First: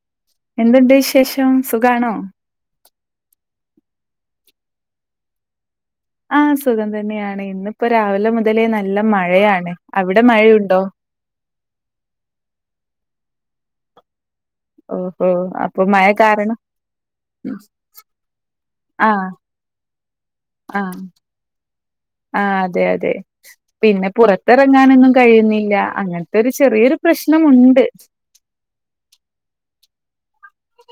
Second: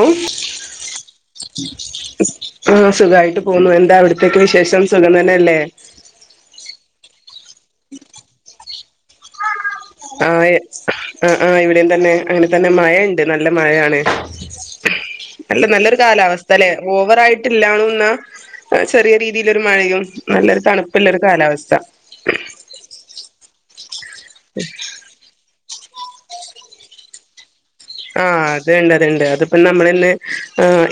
ഉം എന്തുണ്ട് വിശേഷം സുഖാണോ ആഹ് സുഖായിട്ട് പോന്നു എന്താ അവിട്ത്തെക്കെ വിശേഷം സുഖം തന്നെയല്ലേ ആഹ് സുഖം തന്നെയാണ് ഇന്നിപ്പോ രാവിലെ മുതലേ നല്ല മഴയാണ് അവിടെ ആഹ് മഴയുണ്ടോ? ആഹ് ആഹ് ഇവിടെയും തന്നെ അങ്ങനെ തന്നെ മഴ ഇണ്ട് നല്ല മഴയാണ് ഓഹോ! അല്ല അപ്പൊ നല്ലൊരു മഴ കാരണം കാലാവസ്ഥലേ ഓവറായിട്ട് ഇല്ലാണും ഇന്ന ആ ചെറിയ രീതി ലൊരു മഴയും നല്ലൊരു തണുപ്പുള്ള ഒരു കാലാവസ്ഥ ആഹ് അതെ അതെ പിന്നെ പുറത്തിറങ്ങാനൊന്നും കഴിയുന്നില്ല അങ്ങന ത്തൊരു ചെറിയൊരു പ്രശ്നമുണ്ട് ആഹ് അത്ണ്ട് അത്ണ്ട് അതിപ്പം നമ്മള് ഇന്ന്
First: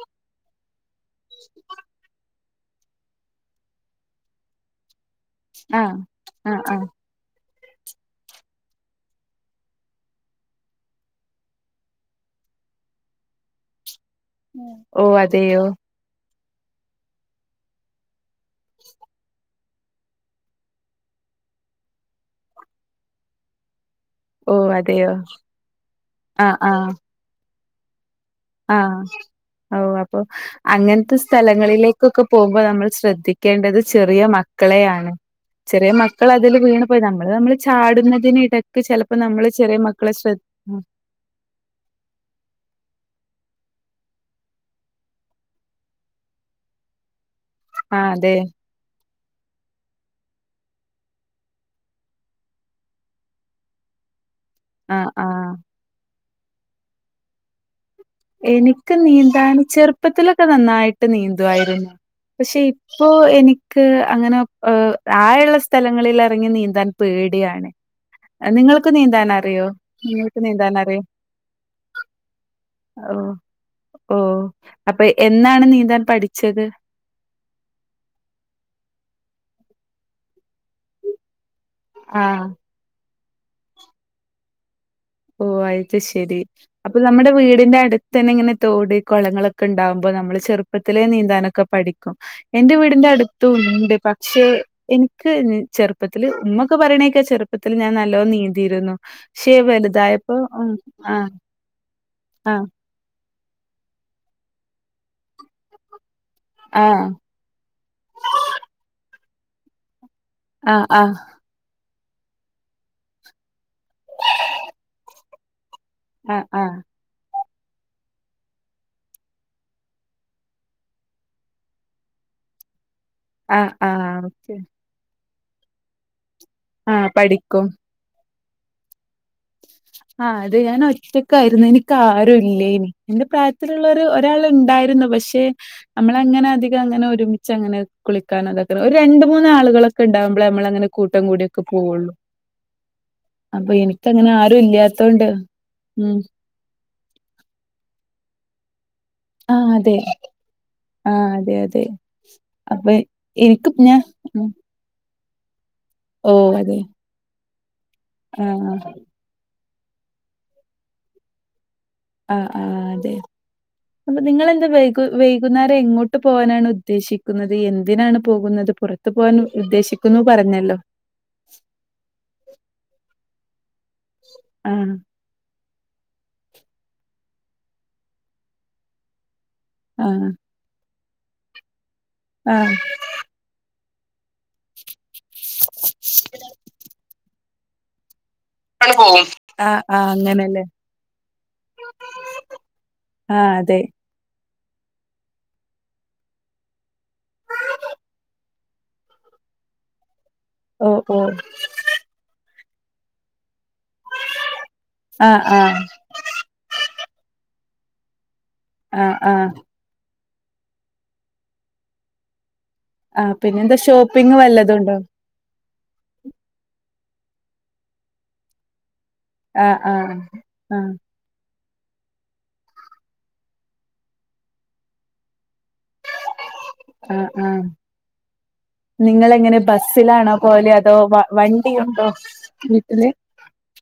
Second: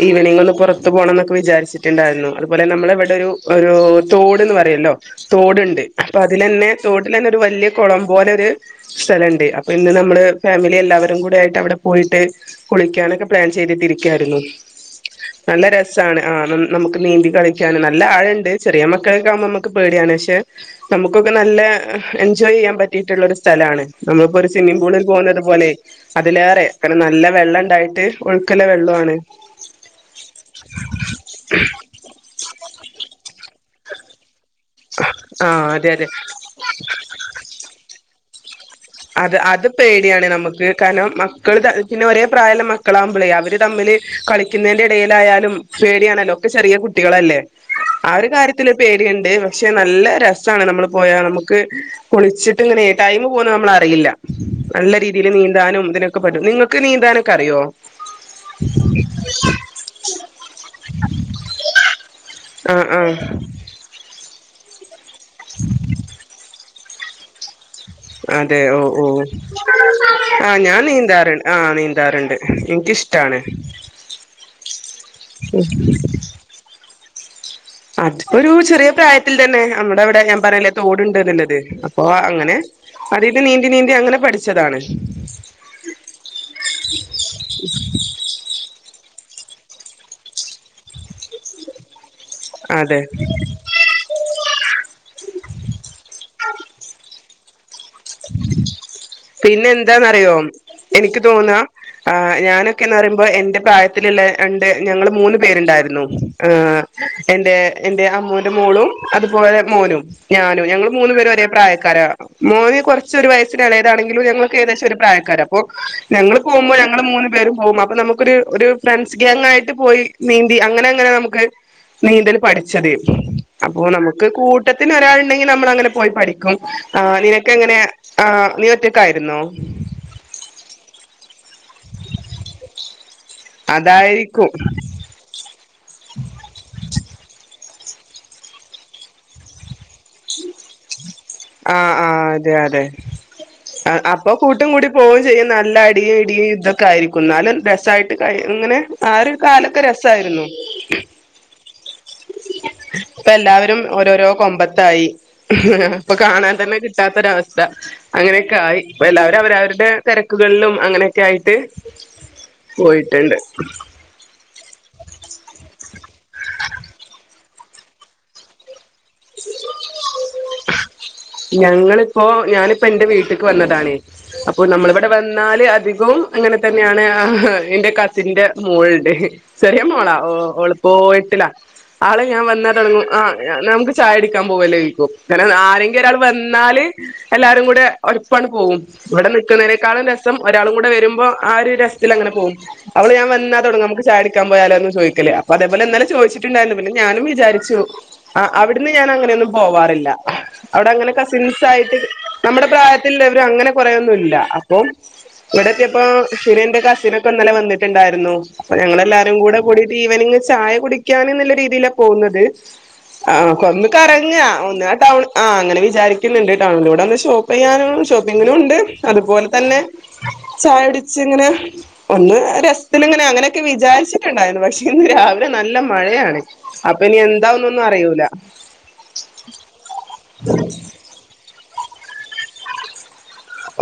ഈവെനിംഗ് ഒന്ന് പൊറ ത്തു പോണംന്നൊക്കെ വിചാരിച്ചിട്ടുണ്ടായിരുന്നു അതുപോലെ നമ്മളെ ഇവിടൊരു ഒരു തോട്ന്ന് പറയൊല്ലോ ആ തോട്ണ്ട് അപ്പൊ ആ അതിലെന്നെ ആ. തോട് ലെന്നെ ഒരു വല്യ കൊളം പോലെ ഒരു സ്ഥലണ്ട് അപ്പൊ ഇന്ന് നമ്മള് ഫാമിലി എല്ലാവരും കൂടെ ആയിട്ട് അവിടെ പോയിട്ട് കുളിക്കാനൊക്കെ പ്ലാൻ ചെയ്തിട്ടിരിക്കായിരുന്നു ഓ അതെയോ? നല്ല രസ സാണ് ആഹ് നമുക്ക് നീന്തി കളിക്കാന് നല്ല ആഴണ്ട് ചെറിയ മക്കളൊക്കെ ആമ്പോ നമ്മക്ക് ക്ക് പേടിയാണ് പക്ഷെ നമുക്കൊക്കെ നല്ല എൻജോയ് ചെയ്യാൻ പറ്റിയിട്ടുള്ള ഒരു സ്ഥലാണ് നമ്മളിപ്പോ ഒരു ഓ സ്വിമ്മിംഗ് പൂളിൽ അതെയോ? പോവ്ന്നത് പോലെ ആ അതിലേറെ കാരണം നല്ല വെള്ളം ഇണ്ടായിട്ട് ആഹ് ഔ അപ്പൊ അങ്ങൻത്തെ സ്ഥലങ്ങളിലേക്കൊക്കെ പോക്മ്പോ നമ്മൾ ശ്രദ്ധിക്കേണ്ടത് ചെറിയ മ ക്കളെയാണ് ആ ചെറിയ അതെ അതെ മക്കൾ അതിൽ വീണ് പോയി നമ്മൾ നമ്മൾ ചാടുന്നതിനിട അത് അത് പേടിയാണ് നമുക്ക് കാരണം മ മക്കള് പിന്നെ ഒരേ പ്രായള്ള മക്കളാമ്പളേ അവര് തമ്മില് കളിക്ക്ന്നേന്റെ ഇടേലായാലും പേടിയാണല്ലോ ഒക്കെ ചെറിയ കുട്ടികളല്ലേ ആ ഒരു കാര്യ ത്തില് പേടിയ്ണ്ട് പക്ഷെ നല്ല രസാണ് നമ്മള് പോയാ നമുക്ക് കുളിച്ചിട്ട് ഇങ്ങനെ ടൈം പോന്ന നമ്മള് അ റിയില്ല ആ നല്ല ആ രീതിൽ നീന്താനും ഇതിനൊക്കെ പറ്റും നിങ്ങക്ക് നീന്താനൊക്കെ അറിയോ എനിക്ക് നീന്താന് ചെറുപ്പത്തിലൊക്കെ നന്നായിട്ട് നീന്തുവായിരുന്നു പക്ഷെ ആഹ് ഇപ്പോ ആഹ് എനി ക്ക്‌ അങ്ങനെ ആയ ഇള്ള സ്ഥലങ്ങളില് എറങ്ങി നീന്താൻ പേടിയാണ് അതെ ഓഹ് നിങ്ങൾക്ക് ഓഹ് നീന്താൻ അറിയോ നിങ്ങൾക്ക് ആ നീന്താൻ ഞാൻ അറിയോ നീന്താറ്ണ്ട് ആ നീന്താർണ്ട് ഇനിക്കിഷ്ടാണ് ഓഹ് അപ്പ എന്നാണ് നീന്താൻ പഠിച്ചത് അത്പ്പൊ ഒരു ചെറിയ പ്രായത്തിൽ തന്നെ നമ്മടെ അവിടെ ഞാൻ പറഞ്ഞില്ലേ തോട്ണ്ട്ന്ന്ള്ളത് പ്പോ ആ അങ്ങനെ അതീന്ന് നീന്തി നീന്തി അങ്ങനെ പഠിച്ചതാണ് ഓഹ് അയിത് ശരി അപ്പ നമ്മുടെ വീടിന്റെ അടുത്ത് തന്നെ ഇങ്ങനെ തോട് കൊളങ്ങളൊക്കെ ഇണ്ടാവ്മ്പോ നമ്മള് ചെറുപ്പത്തിലേ നീന്താനൊക്കെ പഠി എന്റെ അതെ വീടിന്റെ അടുത്തും ഇണ്ട് പക്ഷെ എനിക്ക് ചെറുപ്പത്തില് ഇമ്മൊക്കെ പറയണേക്കാ ചെറുപ്പത്തില് ഞാൻ നല്ലോം നീന്തിയിരുന്നു ക്ഷെ വല് റിയോ എനിക്ക് തോന്ന ആഹ് ഞാന് ക്കേന്ന് പറയുമ്പോ എന്റെ പ്രായത്തില്ള്ള രണ്ട് ഞങ്ങള് മൂന്ന് പേരുണ്ടായിരുന്നു ആഹ് എന്റെ എന്റെ അമ്മോന്റെ മോളും അതുപോലെ മോനും ഞാനും ആഹ് ഞങ്ങള് മൂന്നു പേരും ഒരേ പ്രായക്കാരാ മോന് കൊർച്ചൊരു വയസിന് എളേതാണെങ്കിലും ഞങ്ങളൊക്കെ ഏകദേശം ഒരു പ്രായക്കാരാ അപ്പൊ ഞങ്ങള് ആഹ് പോമ്പോ ആഹ് ഞങ്ങള് മൂന്ന് പേരും പോവും അപ്പ നമ്മ ഒരു ഒര് ഫ്രണ്ട്സ് ഗാങ് ആയിട്ട് പോയി നീന്തി അങ്ങനെ അങ്ങനെ നമുക്ക് നീന്തൽ പഠി ച്ചത്. ആഹ് അപ്പൊ ആഹ് ആഹ് നമുക്ക് ഓക്കെ കൂട്ടത്തിന് ഒരാള്ണ്ടെങ്കി നമ്മൾ അങ്ങനെ പോയി പഠിക്കും ആ പഠി എങ്ങനെ ആഹ് നീ ഒറ്റക്കായിരുന്നോ ആ അതെ ഞാൻ ഒറ്റക്കായിരുന്നു എനിക്ക് ആരു ഇല്ലേനി എന്റെ പ്രായ ത്തിലുള്ളോര് ഒരാൾ അതായിരിക്കും ഉണ്ടായിരുന്നു പക്ഷെ നമ്മള അങ്ങനെ അധികം അങ്ങനെ ഒരുമിച്ച് അങ്ങനെ കുളിക്കാനതൊക്കെ ഒര് രണ്ട് മൂന്നാളുകളൊക്കെ ക്കൊണ്ടാവുമ്പളെ നമ്മളങ്ങനെ കൂട്ടം കൂടൊക്കെ ആ ആ പോവുള്ളൂ അതെ അപ്പൊ ഇനിക്കങ്ങനെ ആ കുട്ടും കൂടി പോവു ചെയ്യും നല്ല അടിയും ഇടിയും ഇതൊക്കെ ആയിരിക്കും ന്നാല് രസായിട്ട് കയ് ഇങ്ങനെ ആ ഒരു ആഹ് കാലൊക്കെ അതെ രസായിരുന്നു ആഹ് അതെ അതെ അപ്പൊ എനിക്ക് പ്പെല്ലാവരും ഞാൻ ഓരോരോ ഉം കൊമ്പത്ത് ത്തായി പ്പ ഓഹ് കാണാൻ തന്നെ അതെ കിട്ടാത്തൊരവസ്ഥ അങ്ങനെയൊക്കെ ആഹ് ആയി എല്ലാവരും അവരവരുടെ തെരക്കുകള്ലും അങ്ങനെയൊക്കെ ആയിട്ട് ആഹ് ആഹ് അതെ പോയിട്ടുണ്ട് അപ്പ നിങ്ങളെന്താ വൈകു വൈകുന്നേരം എങ്ങോട്ട് പോകാനാണ് ഉദ്ദേശിക്കുന്നത് എന്തിനാണ് പോകുന്നത് പുറ ത്ത് പോവാൻ ഉദ്ദേശിക്കുന്നു പറഞ്ഞല്ലോ ഞങ്ങളിപ്പോ ഞാനിപ്പോ എന്റെ വീട്ട്ക്ക് വന്നതാണ് അപ്പൊ ആഹ് നമ്മളിവിടെ വന്ന് ന്നാല് അധികവും അങ്ങനെ തന്നെയാണ് എന്റെ കസിന്റെ മോള്ണ്ട് ചെറിയ മോളാ, ആഹ് ഓ ഓളിപ്പൊ എട്ടില ആള് ഞാൻ ആഹ് വന്ന തൊടങ്ങു ആഹ് നമക്ക് ചായുടിക്കാൻ പോവല്ലോയ്ക്കും താണ് ആരെങ്കി ങ്കി ഒരാള് വന്നാല് എല്ലാരും കൂടെ ഒര്പ്പാണ് പോവും ഇവിടെ ആഹ് നിക്കുന്നതിനേക്കാളും ആഹ് രസം അങ്ങനെല്ലേ ഒരാളും കൂടെ വരുമ്പോ ആ ഒരു രസത്തിങ്ങനെ പോവും അവള് ആഹ് ഞാൻവന്നാ അതെ തൊടങ്ങു നമക്ക് ചായു ക്കാൻ പോയാലോന്ന് ചോയിക്കല് അതേപോലെന്നലെ ചോദിച്ചിട്ടുണ്ടായിരുന്നു പിന്നെ ഞാനും വിചാരിച്ചു ആ അവിട്ന്ന് ഞാൻ അങ്ങനെയൊന്നും പോവാറില്ല ഓഹ് അവടെങ്ങനെ ഓഹ് കസിൻസ് ആയിട്ട് നമ്മുടെ പ്രായത്തില്ലവരും അങ്ങനെ കൊറേന്നുല്ല അപ്പൊ ആഹ് ആഹ് വടെത്തിയപ്പോ ഇക്കുറി എന്റെ കസിനൊക്കെ ഇന്നലെ വന്നിട്ടുണ്ടായിരുന്നു പ്പ ആഹ് ഞങ്ങളെല്ലാരും ആഹ് കൂടെ കൂടീട്ട് ഈവനിങ് ചായ കുടിക്കാൻ എന്നുള്ള രീതിയിലാ പോകുന്നത് ആഹ് ഓക്കൊ പിന്നെന്താ ഒന്ന് ഷോപ്പിംഗ് കറങ്ങാ ഒന്ന് ആ വല്ലതുണ്ടോ? ടൗൺ ആ അങ്ങനെ വിചാരിക്കുന്ന്ണ്ട് ടൗണിലൂടെന്ന് ഷോപ്പെയ്യാനും ഷോപ്പിങ്ങിനും ഉണ്ട് ആഹ് അതുപോൽതന്നെ ആഹ് ആഹ് ചായട്ച്ച്ങ്ങനെ ഒന്ന് രസ്ത്തിലിങ്ങനെ അങ്ങനെക്കെവിചാരിച്ചിട്ടുണ്ടായിരുന്നു പക്ഷേ ഇന്ന് രാവിലെ നല്ലമഴയാണ് അപ്പനി എന്താവുന്നൊന്നും അറിയൂല നിങ്ങളെങ്ങെനെ ബസ്സിലാണോ പോവല് അതോ വ വണ്ടിയുണ്ടോ വീട്ടില്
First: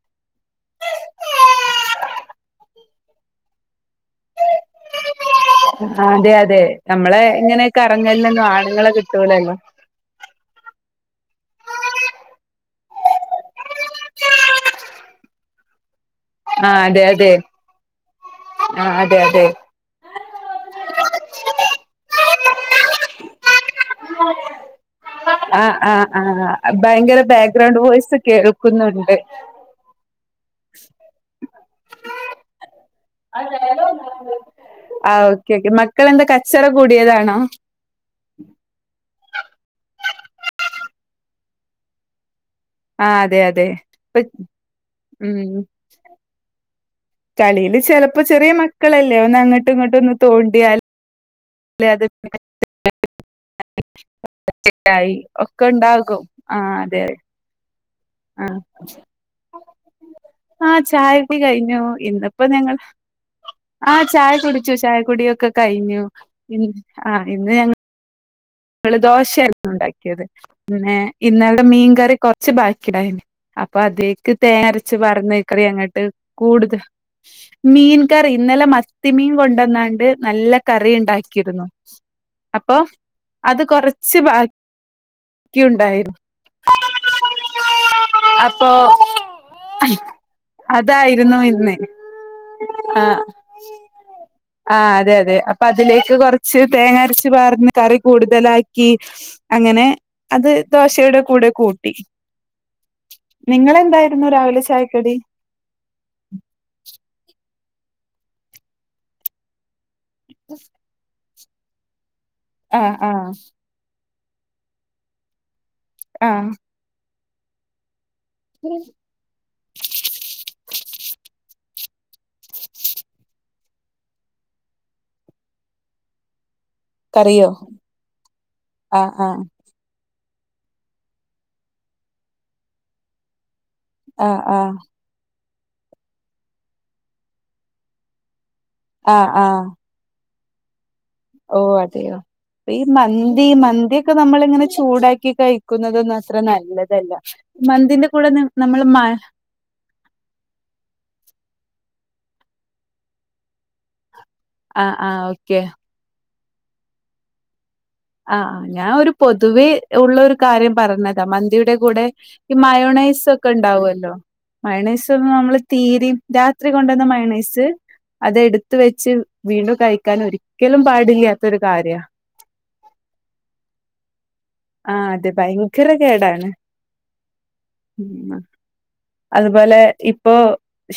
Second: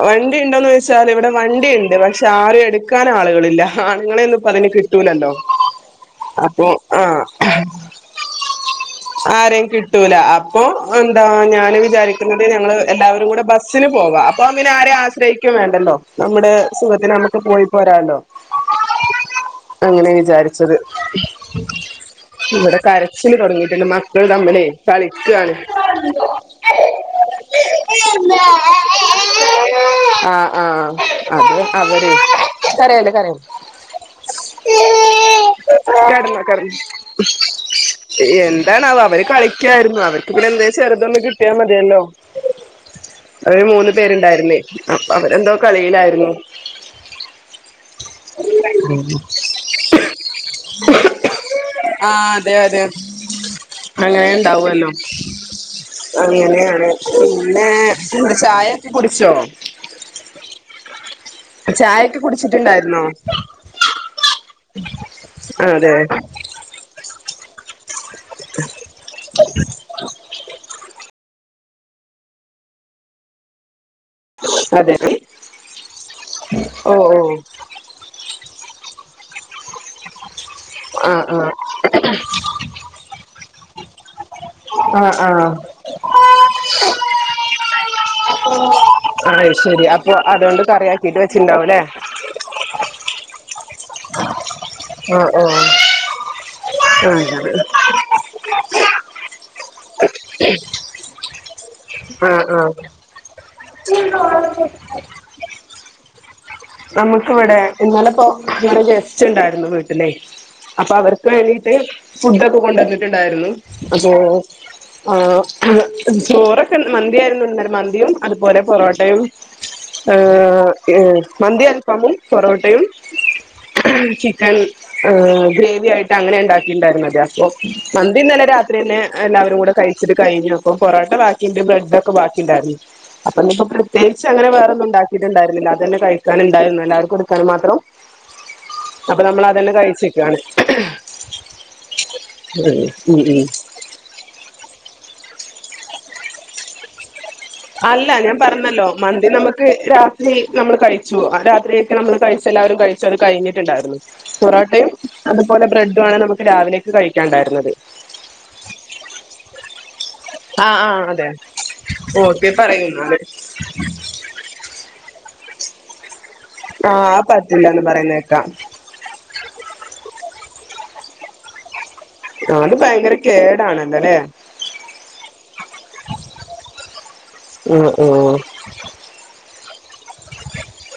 വണ്ടിണ്ടോന്നോയിചാല് ഇവ്ടെ വണ്ടി ഇണ്ട്. പക്ഷെ ആരും എട്ക്കാൻ ആളുകളില്ല ഹ ആണുങ്ങളൊന്നുപ്പഅതിന് കിട് - ട്ടൂല്ലല്ലോ ഹ അതെഅതെ നമ്മളെ ഇങ്ങനെ കറങ്ങൽനൊന്നും ആണുങ്ങളെ കിട്ടൂലല്ലോ. ആരെയും കി ട്ടൂല അപ്പൊ എന്താ ഞാന് വിചാരിക്കുന്നത് ഞങ്ങള് എല്ലാവരും കൂടെ ബസില് പോവാ അപ്പൊ പിന്നെ ആരേയും ആ ശ്രയിക്കുംവേണ്ടല്ലോ നമ്മുടെ ആഹ് അതെ സുഖത്തിന് അതെ നമുക്ക് പോയി പോരാല്ലോ. ആഹ് അതെ അതെ അങ്ങനെ വിചാരിച്ചത്. ഇവടെ കരച്ചില് തൊടങ്ങി പിന്നെ മക്കള് തമ്മിലെ കളിക്കാണ് ആഹ് ആഹ് ആഹ് കുന്നുണ്ട് ആഹ് ആഹ് അത് അവര് കരയല്ലേ കടന്ന ആഹ് ഓക്കെ ഓക്കെ മക്കളെന്താ കച്ചറ കടന്നു കൂടിയതാണോ [unintelligible] എ എന്താണാവോ അവര് കളിക്യായിരുന്നു അവർക്ക് പിന്നെ എന്തെചെറുതൊന്ന്കിട്ടിയാമതിയല്ലോ ആഹ് അതെ അവര് അതെ മൂന്ന് ഇപ്പ പേരുണ്ടായിരുന്നേ അപ്പൊ അവരെന്തോ കളിയിലായിരുന്നു കളീല് ചെലപ്പോ ചെറീ മക്കളല്ലേ ഒന്ന് അങ്ങോട്ടുംഇങ്ങോട്ടും ഒന്ന് തോണ്ടിയാൽ ആഹ് അതെതെ അങ്ങനെണ്ടാവല്ലോ യി ഒക്കെ ഉണ്ടാകും ആഹ് അങ്ങനെയാണ് അതെ അതെ പിന്നേ ആഹ് ചായക്കെ കുടിച്ചോ ആഹ് ചായടി കഴിഞ്ഞു ചായൊക്കെ ഇന്ന്പ്പോ ഞങ്ങള് കുടിച്ചിട്ടുണ്ടായിരുന്നോ ആഹ് ചായ കുടിച്ചു ചായ കുടിയൊക്കെ അതെ കഴിഞ്ഞു പിൻ ആഹ് ഇന്ന് ഞങ്ങ എള് ദോശായിരുന്നു ഇണ്ടാക്കിയത് പിന്നെ ഇന്ന് മീങ്കറി കൊർച് ബാക്കിയായി അപ്പൊ അതീ ക്ക് അതെ തേങ്ങര്ച്ച് പറന്നേക്കറി അങ്ങട്ട് കൂടുതൽ ഓ ഓ മീൻ കറി ഇന്നലെ മത്തിമീൻ കൊണ്ടോന്നാണ്ട് നല്ല കറി ആഹ് ആഹ് ണ്ടാക്കിരുന്നു അപ്പൊ അത് കൊറച്ച് ബാ ആഹ് ആഹ് അപ്പൊ അയ്ശെരി അപ്പൊ അതോണ്ട് കറിയാക്കിട്ട് അതായിരുന്നു ഇന്ന് വെച്ചിണ്ടാവുലെ ആഹ് ആഹ് അതെതെ അപ്പൊ അതിലേക്ക് കൊർ ച്ച് തേങ്ങര്ച്ച് അങ്ങനെ പാർന്ന്കറി തലാക്കി അങ്ങനെ അത് ദോശയുടെ കൂടെ കൂട്ടി ആഹ് ആഹ് നിങ്ങളെന്തായിരുന്നു രാവിലെ ചായക്കടി നമുക്ക്വ്ടെ ഇന്നലപ്പോ ഇന്നലെ ഗസ്റ്റ്ണ്ടായിരുന്നു വീട്ടിലെയ് ഉഫ് അപ്പൊ അവർക്ക് വേണ്ടീട്ട് ആഹ് ആഹ് ഫുഡോക്കെകൊണ്ടുവന്നിട്ടുണ്ടായിരുന്നു അപ്പൊ ആഹ് ആഹ് ചോറൊക്കെ മന്തിയാ യിരുന്നുന്നലെ മന്തിയും അതുപോലെ പൊറോട്ടയും ആ ഇഹ്‌ മന്തി അൽഫാമും പൊറോട്ടയും ഹും ചിക്കൻ ഏ ഗ്രേവി ആയിട്ട് അങ്ങനെ ഇണ്ടാ കിണ്ടായിര്ന്നത് അപ്പൊ കറിയോ മന്തിന്നലെ രാത്രിന്നെ ആഹ് ആഹ് എല്ലാവരും കൂടെ കയി ച്ച്ട്ട്കഴിഞ്ഞു അപ്പൊ പൊറാട്ട ബാക്കിണ്ട് ബ്രെ‌ഡോക്കെ ബാക്കി ണ്ടായിരുന്നു അപ്പൊ ഞ്പോ ആഹ് തേചങ്ങനെ ആഹ് വേറെന്നുണ്ടാക്കിട്ടു ണ്ടായിരുന്നില്ല അതന്നെ കഴിക്കാ നുണ്ടായിരുന്നു എല്ലാവർക്കുടുക്കാന് മാത്രം അപ്പൊ നമ്മള് അതല്ല കഴിച്ച്ക്കാണ് ഓഹ് അതെയോ പ്പ ഈ മന്തി ഉം മന്തിക്കെ ക്കനമ്മളിങ്ങനെ ചൂടാക്കി കഴിക്കുന്നതൊന്നത്ര നല്ലതല്ല മന്തിന്റെ അല്ല കൂടെ ഞാൻ നി പറഞ്ഞല്ലോ നമ്മള് മ മന്തി നമുക്ക് രാ ത്രി നമ്മള് കഴിച്ചു ആ രാത്രിയൊക്കെ നമ്മള് കഴിച്ചെല്ലാവരും കഴിച്ചു അത് കഴിഞ്ഞിട്ടുണ്ടായിരുന്നു ആ പൊറോട്ടയും ആ ഓക്കെ അതുപോലെ ബ്രെഡും ആണ് നമുക്ക് രാവിലേക്ക് കഴിക്കാണ്ടായിരുന്നത് ആഹ് ഞാൻ ഒരു പൊതുവെ ഉള്ള ഒരു കാര്യം ആഹ് ആഹ് പറഞ്ഞതാ അതെ മന്തിയുടെ കൂടെ ഓക്കെ ഈ പറയുന്നാല് മയോണൈസ് ഒക്കെ ഉണ്ടാവല്ലോ മൈണൈസ് ഒന്നും നമ്മള് തീരെ രാത്രി കൊണ്ടുവന്ന ആഹ് അത് മൈണൈസ് പറ്റില്ലാന്ന് പറയുന്നേക്കാം അതെടു ത്ത് വെച്ച് വീണ്ടും കഴിക്കാന് ഒരിക്കലും പാടില്ലാത്തൊരു കാര്യ ആഹ് അത് ഭയങ്കര കേടാണ് എന്താലേ ആഹ് അതെ ഭയങ്കര കേടാണ് ഉം ഉം അതുപോലെ ഇപ്പോ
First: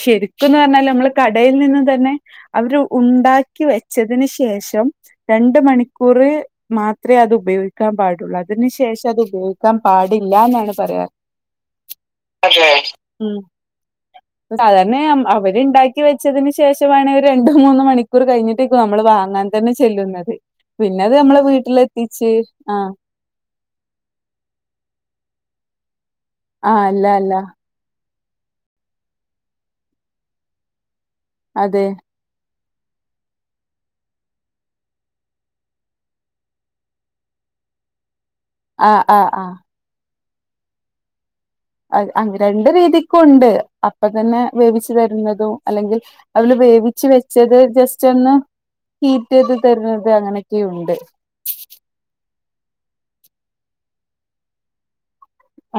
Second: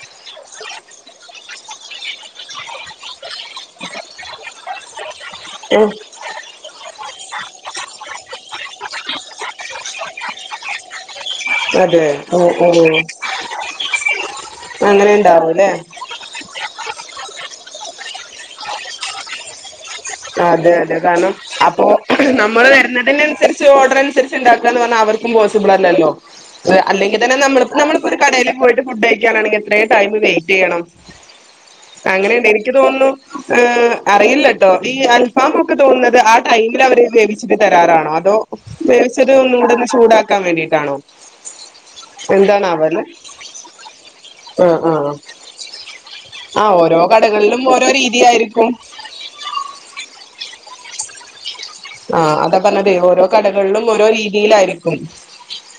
ശരിക്കന്ന് പറഞ്ഞാ നമ്മള് കടയിൽ നിന്ന തന്നെ അവര് ഉണ്ടാക് ക്കി വെച്ചതിന് ശേഷം രണ്ട് ഉം മണിക്കൂർ മാത്ര അത് ഉപയോഗിക്കാൻ പാടുള്ളൂ അതിന് ശേഷം അത് ഉപയോഗിക്കാൻ പാടില്ല എന്നാണ് പറയാ അതെ ഓ അതെ ഓ സാധന്നെ അങ്ങനെ ഉണ്ടാവൂല്ലേ അവരുണ്ടാക് വെച്ചതിന് ശേഷമാണ് ഒരു രണ്ടോ മൂന്ന് മണിക്കൂർ കഴിഞ്ഞിട്ടേക്ക് നമ്മൾ വാങ്ങാൻ തമ ചെല്ലു അതെ അതെ കാരണം അപ്പൊ നമ്മൾ ആഹ് വരുന്നതിനനുസരിച്ച് ഓഡർനുസരിച് ഉണ്ടക്കാ പറഞ്ഞ അവർക്ക പോസിബിൾ അല്ലോ ആഹ് അല്ല അല്ലെങ്കി അല്ല തന്നെ നമ്മ നമ്മളിപ്പോൾ ഒരു കടയില് പോയിട്ട് ഫുഡ് കഴിക്കാനാണെങ്കിൽ എത്ര ടൈം വെസ്റ്റ് ചെയ്യണം അതെ അങ്ങനെയണ്ട് എനിക്ക് തോന്നുന്നു അറിയില്ലട്ടോ ഈ അൽഫാം ഒക്കെ തോന്നുന്നത് ആ ടൈമിൽ അവര് വേവിച്ചിട്ട് തരാറാണോ അതോ ആഹ് ആഹ് വേച്ചത് ആഹ് ഒന്നും കൂടെന്ന് ചൂടാക്കാൻ വേണ്ടിട്ടാണോ അ അ രണ്ട് എന്താണാവല്ലേ രീതിക്കും ഉണ്ട് അപ്പ തന്നെ ആഹ് വേവിച്ചു ആഹ് തരുന്നതും അല്ലെങ്കിൽ അവള് ആഹ് ഓരോ വേവിച്ച് വെച്ചത് കടകളിലും ഓരോ ജസ്റ്റ് ഒന്ന് രീതിയായിരിക്കും ഹീറ്റ് ചെയ്ത് തരുന്നത് അങ്ങനെയൊക്കെയുണ്ട് ആ അതാ പറഞ്ഞത് ഓരോ കടകളിലും ഓരോ രീതിയിലായിരിക്കും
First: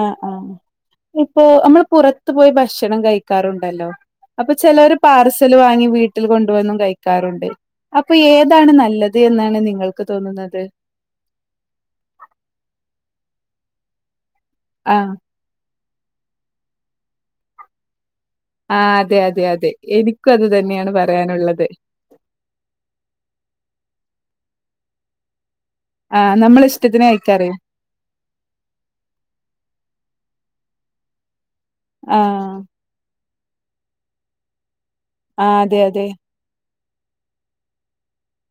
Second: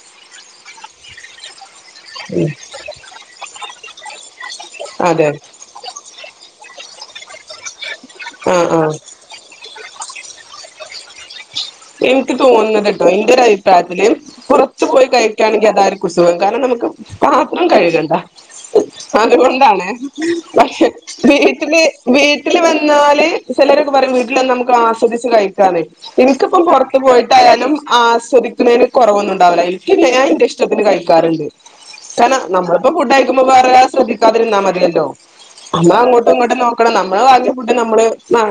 ആഹ് ആഹ് ഇപ്പൊ നമ്മൾ പുറത്ത് ഉം പോയി ഭക്ഷണം കഴിക്കാറുണ്ടല്ലോ അപ്പൊ ചിലർ അതെ പാർസല് വാങ്ങി വീട്ടിൽ കൊണ്ടുവന്നും കഴിക്കാറുണ്ട് അപ്പൊ ആഹ് ഏതാണ് ആഹ് നല്ലത് എന്നാണ് നിങ്ങൾക്ക് തോന്നുന്നത് എനിക്ക് തോന്നുന്നത് കേട്ടോ എന്റെ ഒരു അഭിപ്രായത്തില് പുറത്തു ആ പോയി കയി ണെങ്കിൽ അതൊ ഒരു കുസുഖം കാരണം നമുക്ക് പാത്രം കഴുകണ്ടാ ആ അതെ അതെ അതെ അതുകൊണ്ടാണ് എനിക്കും അത് പക്ഷേ തന്നെയാണ് പറയാനുള്ളത് വീട്ടില് വീട്ടിൽ വന്നാല് ചിലരൊക്കെ പറയും വീട്ടിൽന്ന നമുക്ക് ആസ്വദിച്ച് കഴിക്കാ ആഹ് ഇപ്പൊ പുറത്ത് പോയിട്ടായാലും ആ ആസ്വദിക്കുന്നതിന് കുറവൊന്നും ഉണ്ടാവില്ലരിക്കെ ഞാൻ എന്റെ ഇഷ്ടത്തിന് കഴിക്കാറുണ്ട് ആ കാരണം നമ്മളിപ്പോ ഫുഡയക്കുമ്പോ വേറെ ശ്രദ്ധിക്കാതിരുന്നാ മതിയല്ലോ ആ അതെ അമ്മ അതെ അങ്ങോട്ട് ഇങ്ങോട്ട് നോക്കണം നമ്മള് ഭാഗ്യ ഫുഡ് നമ്മള്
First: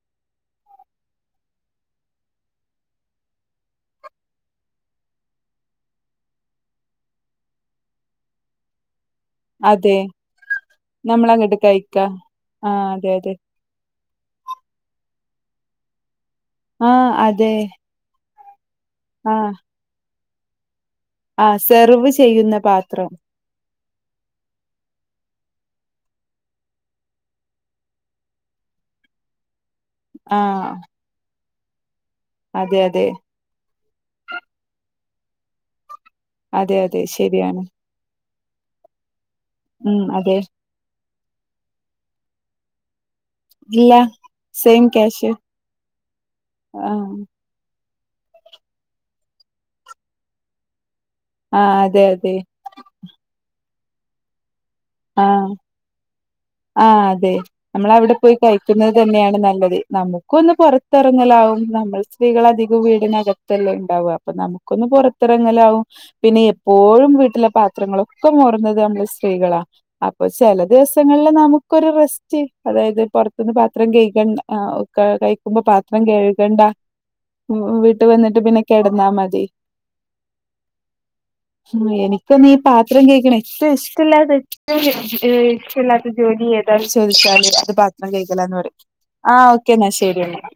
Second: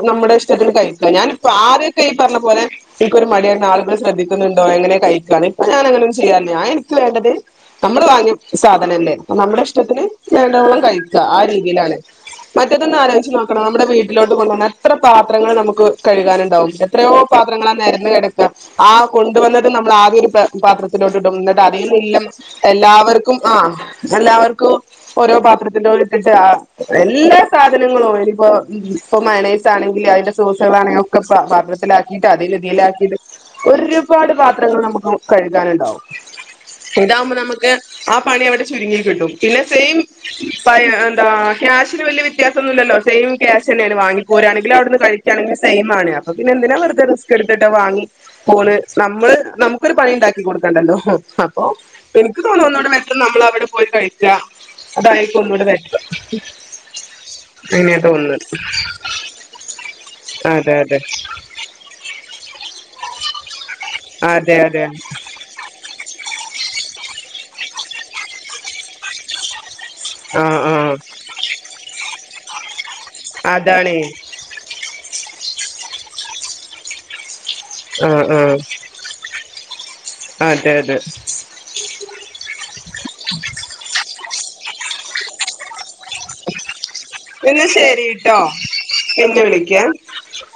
നമ്മുടെ ഇഷ്ടത്തിൽ കഴിക്ക ഞാനി ആരൊക്കെ ഈ പറഞ്ഞ പോലെ എനിക്കൊ മടിയ ആളുകൾ ശ്രദ്ധിക്കുന്നുണ്ടോ എങ്ങനെ കഴികാണ് ഇപ്പ ഞാൻ അങ്ങനൊന്നും ചെയ്യാരില്ലേ ആ എനിക്ക് വേണ്ടത് നമ്മള് വാങ്ങിയ സാധനല്ലേ നമ്മുടെ അതെ ഇഷ്ടത്തിന് വേണ്ടവോളം കഴിക്കുക ആ നമ്മളങ്ങട്ട് രീതിയിലാണ് കഴിക്ക ആ മറ്റേതൊന്ന അതെ അതെ ആലോചിച്ച് നോക്ക നമ്മുടെ വീട്ടിലോട്ട് കൊണ്ട എത്ര പാത്രങ്ങൾ നമുക്ക് കഴുകാനുണ്ടാവും ആഹ് എത്രയോ പാ അതെ നെരന്ന് കിടക്ക ആ ആഹ് കൊണ്ടുവന്നത് നമ്മൾ ആദ്യ ഒരു പാത്രത്തിലോട്ട് ഇടും ആഹ് വന്നിട്ട് അതിൽ സെർവ് നിന്ന് ചെയ്യുന്ന ആ പാത്രം എല്ലാവർക്കും ആഹ് എല്ലാവർക്കും ഓരോ പാത്രത്തിന്റെ ഇട്ടിട്ട് എല്ലാ സാധനങ്ങളും ഇനിപ്പോ ഇപ്പ മണേസ് ആണെങ്കിൽ അതിന്റെ സോസക ആഹ് ആണെങ്കില ഒക്കെ പത്രത്തിലാക്കിട്ട് അതിൽ അതെ അതെ ഇതിയിലാക്കിയിട്ട് ഒരുപാട് പാത്രങ്ങൾ നമുക്ക് കഴുകാനുണ്ടാവും അതെ അതെ ഇതാവുമ്പോൾ ശരിയാണ് നമുക്ക് ആ പണി അവിടെ ചുരുങ്ങി കിട്ടും പിന്നെ സെയിം ഉം അതെ എന്താ ക്യാഷിന് വലിയ വ്യത്യാസംന്നുല്ലല്ലോ സെയിം ക്യാശ് ഇല്ല തന്നെയാണ് വാങ്ങനി പോയാണെങ്കിൽ സെയിം അവിടുന്ന് ക്യാഷ് കഴുകയാണെങ്ക സെയി ആണ് അപ്പ പിന്നെ എന്തിനാ വെറുതെ ആഹ് റിസ്ക് എടുത്തിട്ട് വാങ്ങി പോണ് നമ്മള് നമുക്കൊരു പണിണ്ടാക്കി കൊടുക്കണ്ടല്ലോ അപ്പൊ ആഹ് അതെ അതെ എനിക്ക് തോന്നുംന്നോടെ ബെറ്റ നമ്മൾ അവിടെ പോയി കഴിക്ക അതായിരിക്കും ആഹ് ഒന്നുകൂടെ ബെറ്റർ ആഹ്, അതെ, നമ്മൾ അങ്ങനെയാ അവിടെ പോയി തോന്നുന്നത് കഴിക്കുന്നത് തന്നെയാണ് നല്ലത് നമുക്കു ഒന്ന് അതെ അതെ പുറത്തിറങ്ങലാവു നമ്മൾ, സ്ത്രീകൾ അധികം വീടിനകത്തല്ലേ ഉണ്ടാവ അപ്പൊ അതെ അതെ നമുക്കൊന്ന് പുറ ത്രങ്ങലാവും പിന്നെ എപ്പോഴും വീട്ടിലെ പാത്രങ്ങളൊക്കെ മോർന്നത് നമ്മള് സ്ത്രീകളാ, അപ്പൊ ആ ചില ആ ദിവസങ്ങളില് നമുക്കൊരു റെസ്റ്റ് അതായത് പുറത്തുന്ന് പാത്രം അതാണേ കഴ്കണ്ട, ആഹ്, ഒക്ക കഴിക്കുമ്പോ പാത്രം കഴുകണ്ട, വീട്ട് ആ വന്നിട്ട് ആ പിന്നെ കിടന്നാ മതി, അതെ അതെ ഉം, എനിക്കൊന്നു ഈ പാത്രം കേഴ്കണ ഏറ്റവും ഇഷ്ടല്ലാത്തെ ഏറ്റവും ഇഷ്ടല്ലാ ജോലി ഏതാ ചോദിച്ചാല് എന്നാ അത് പാത്രം ശരിട്ടോ കഴികലന്ന് പറയും, പിന്നെ ആഹ് ഓക്കേ വിളിക്കാം എന്നാ ശെരി എന്നാ,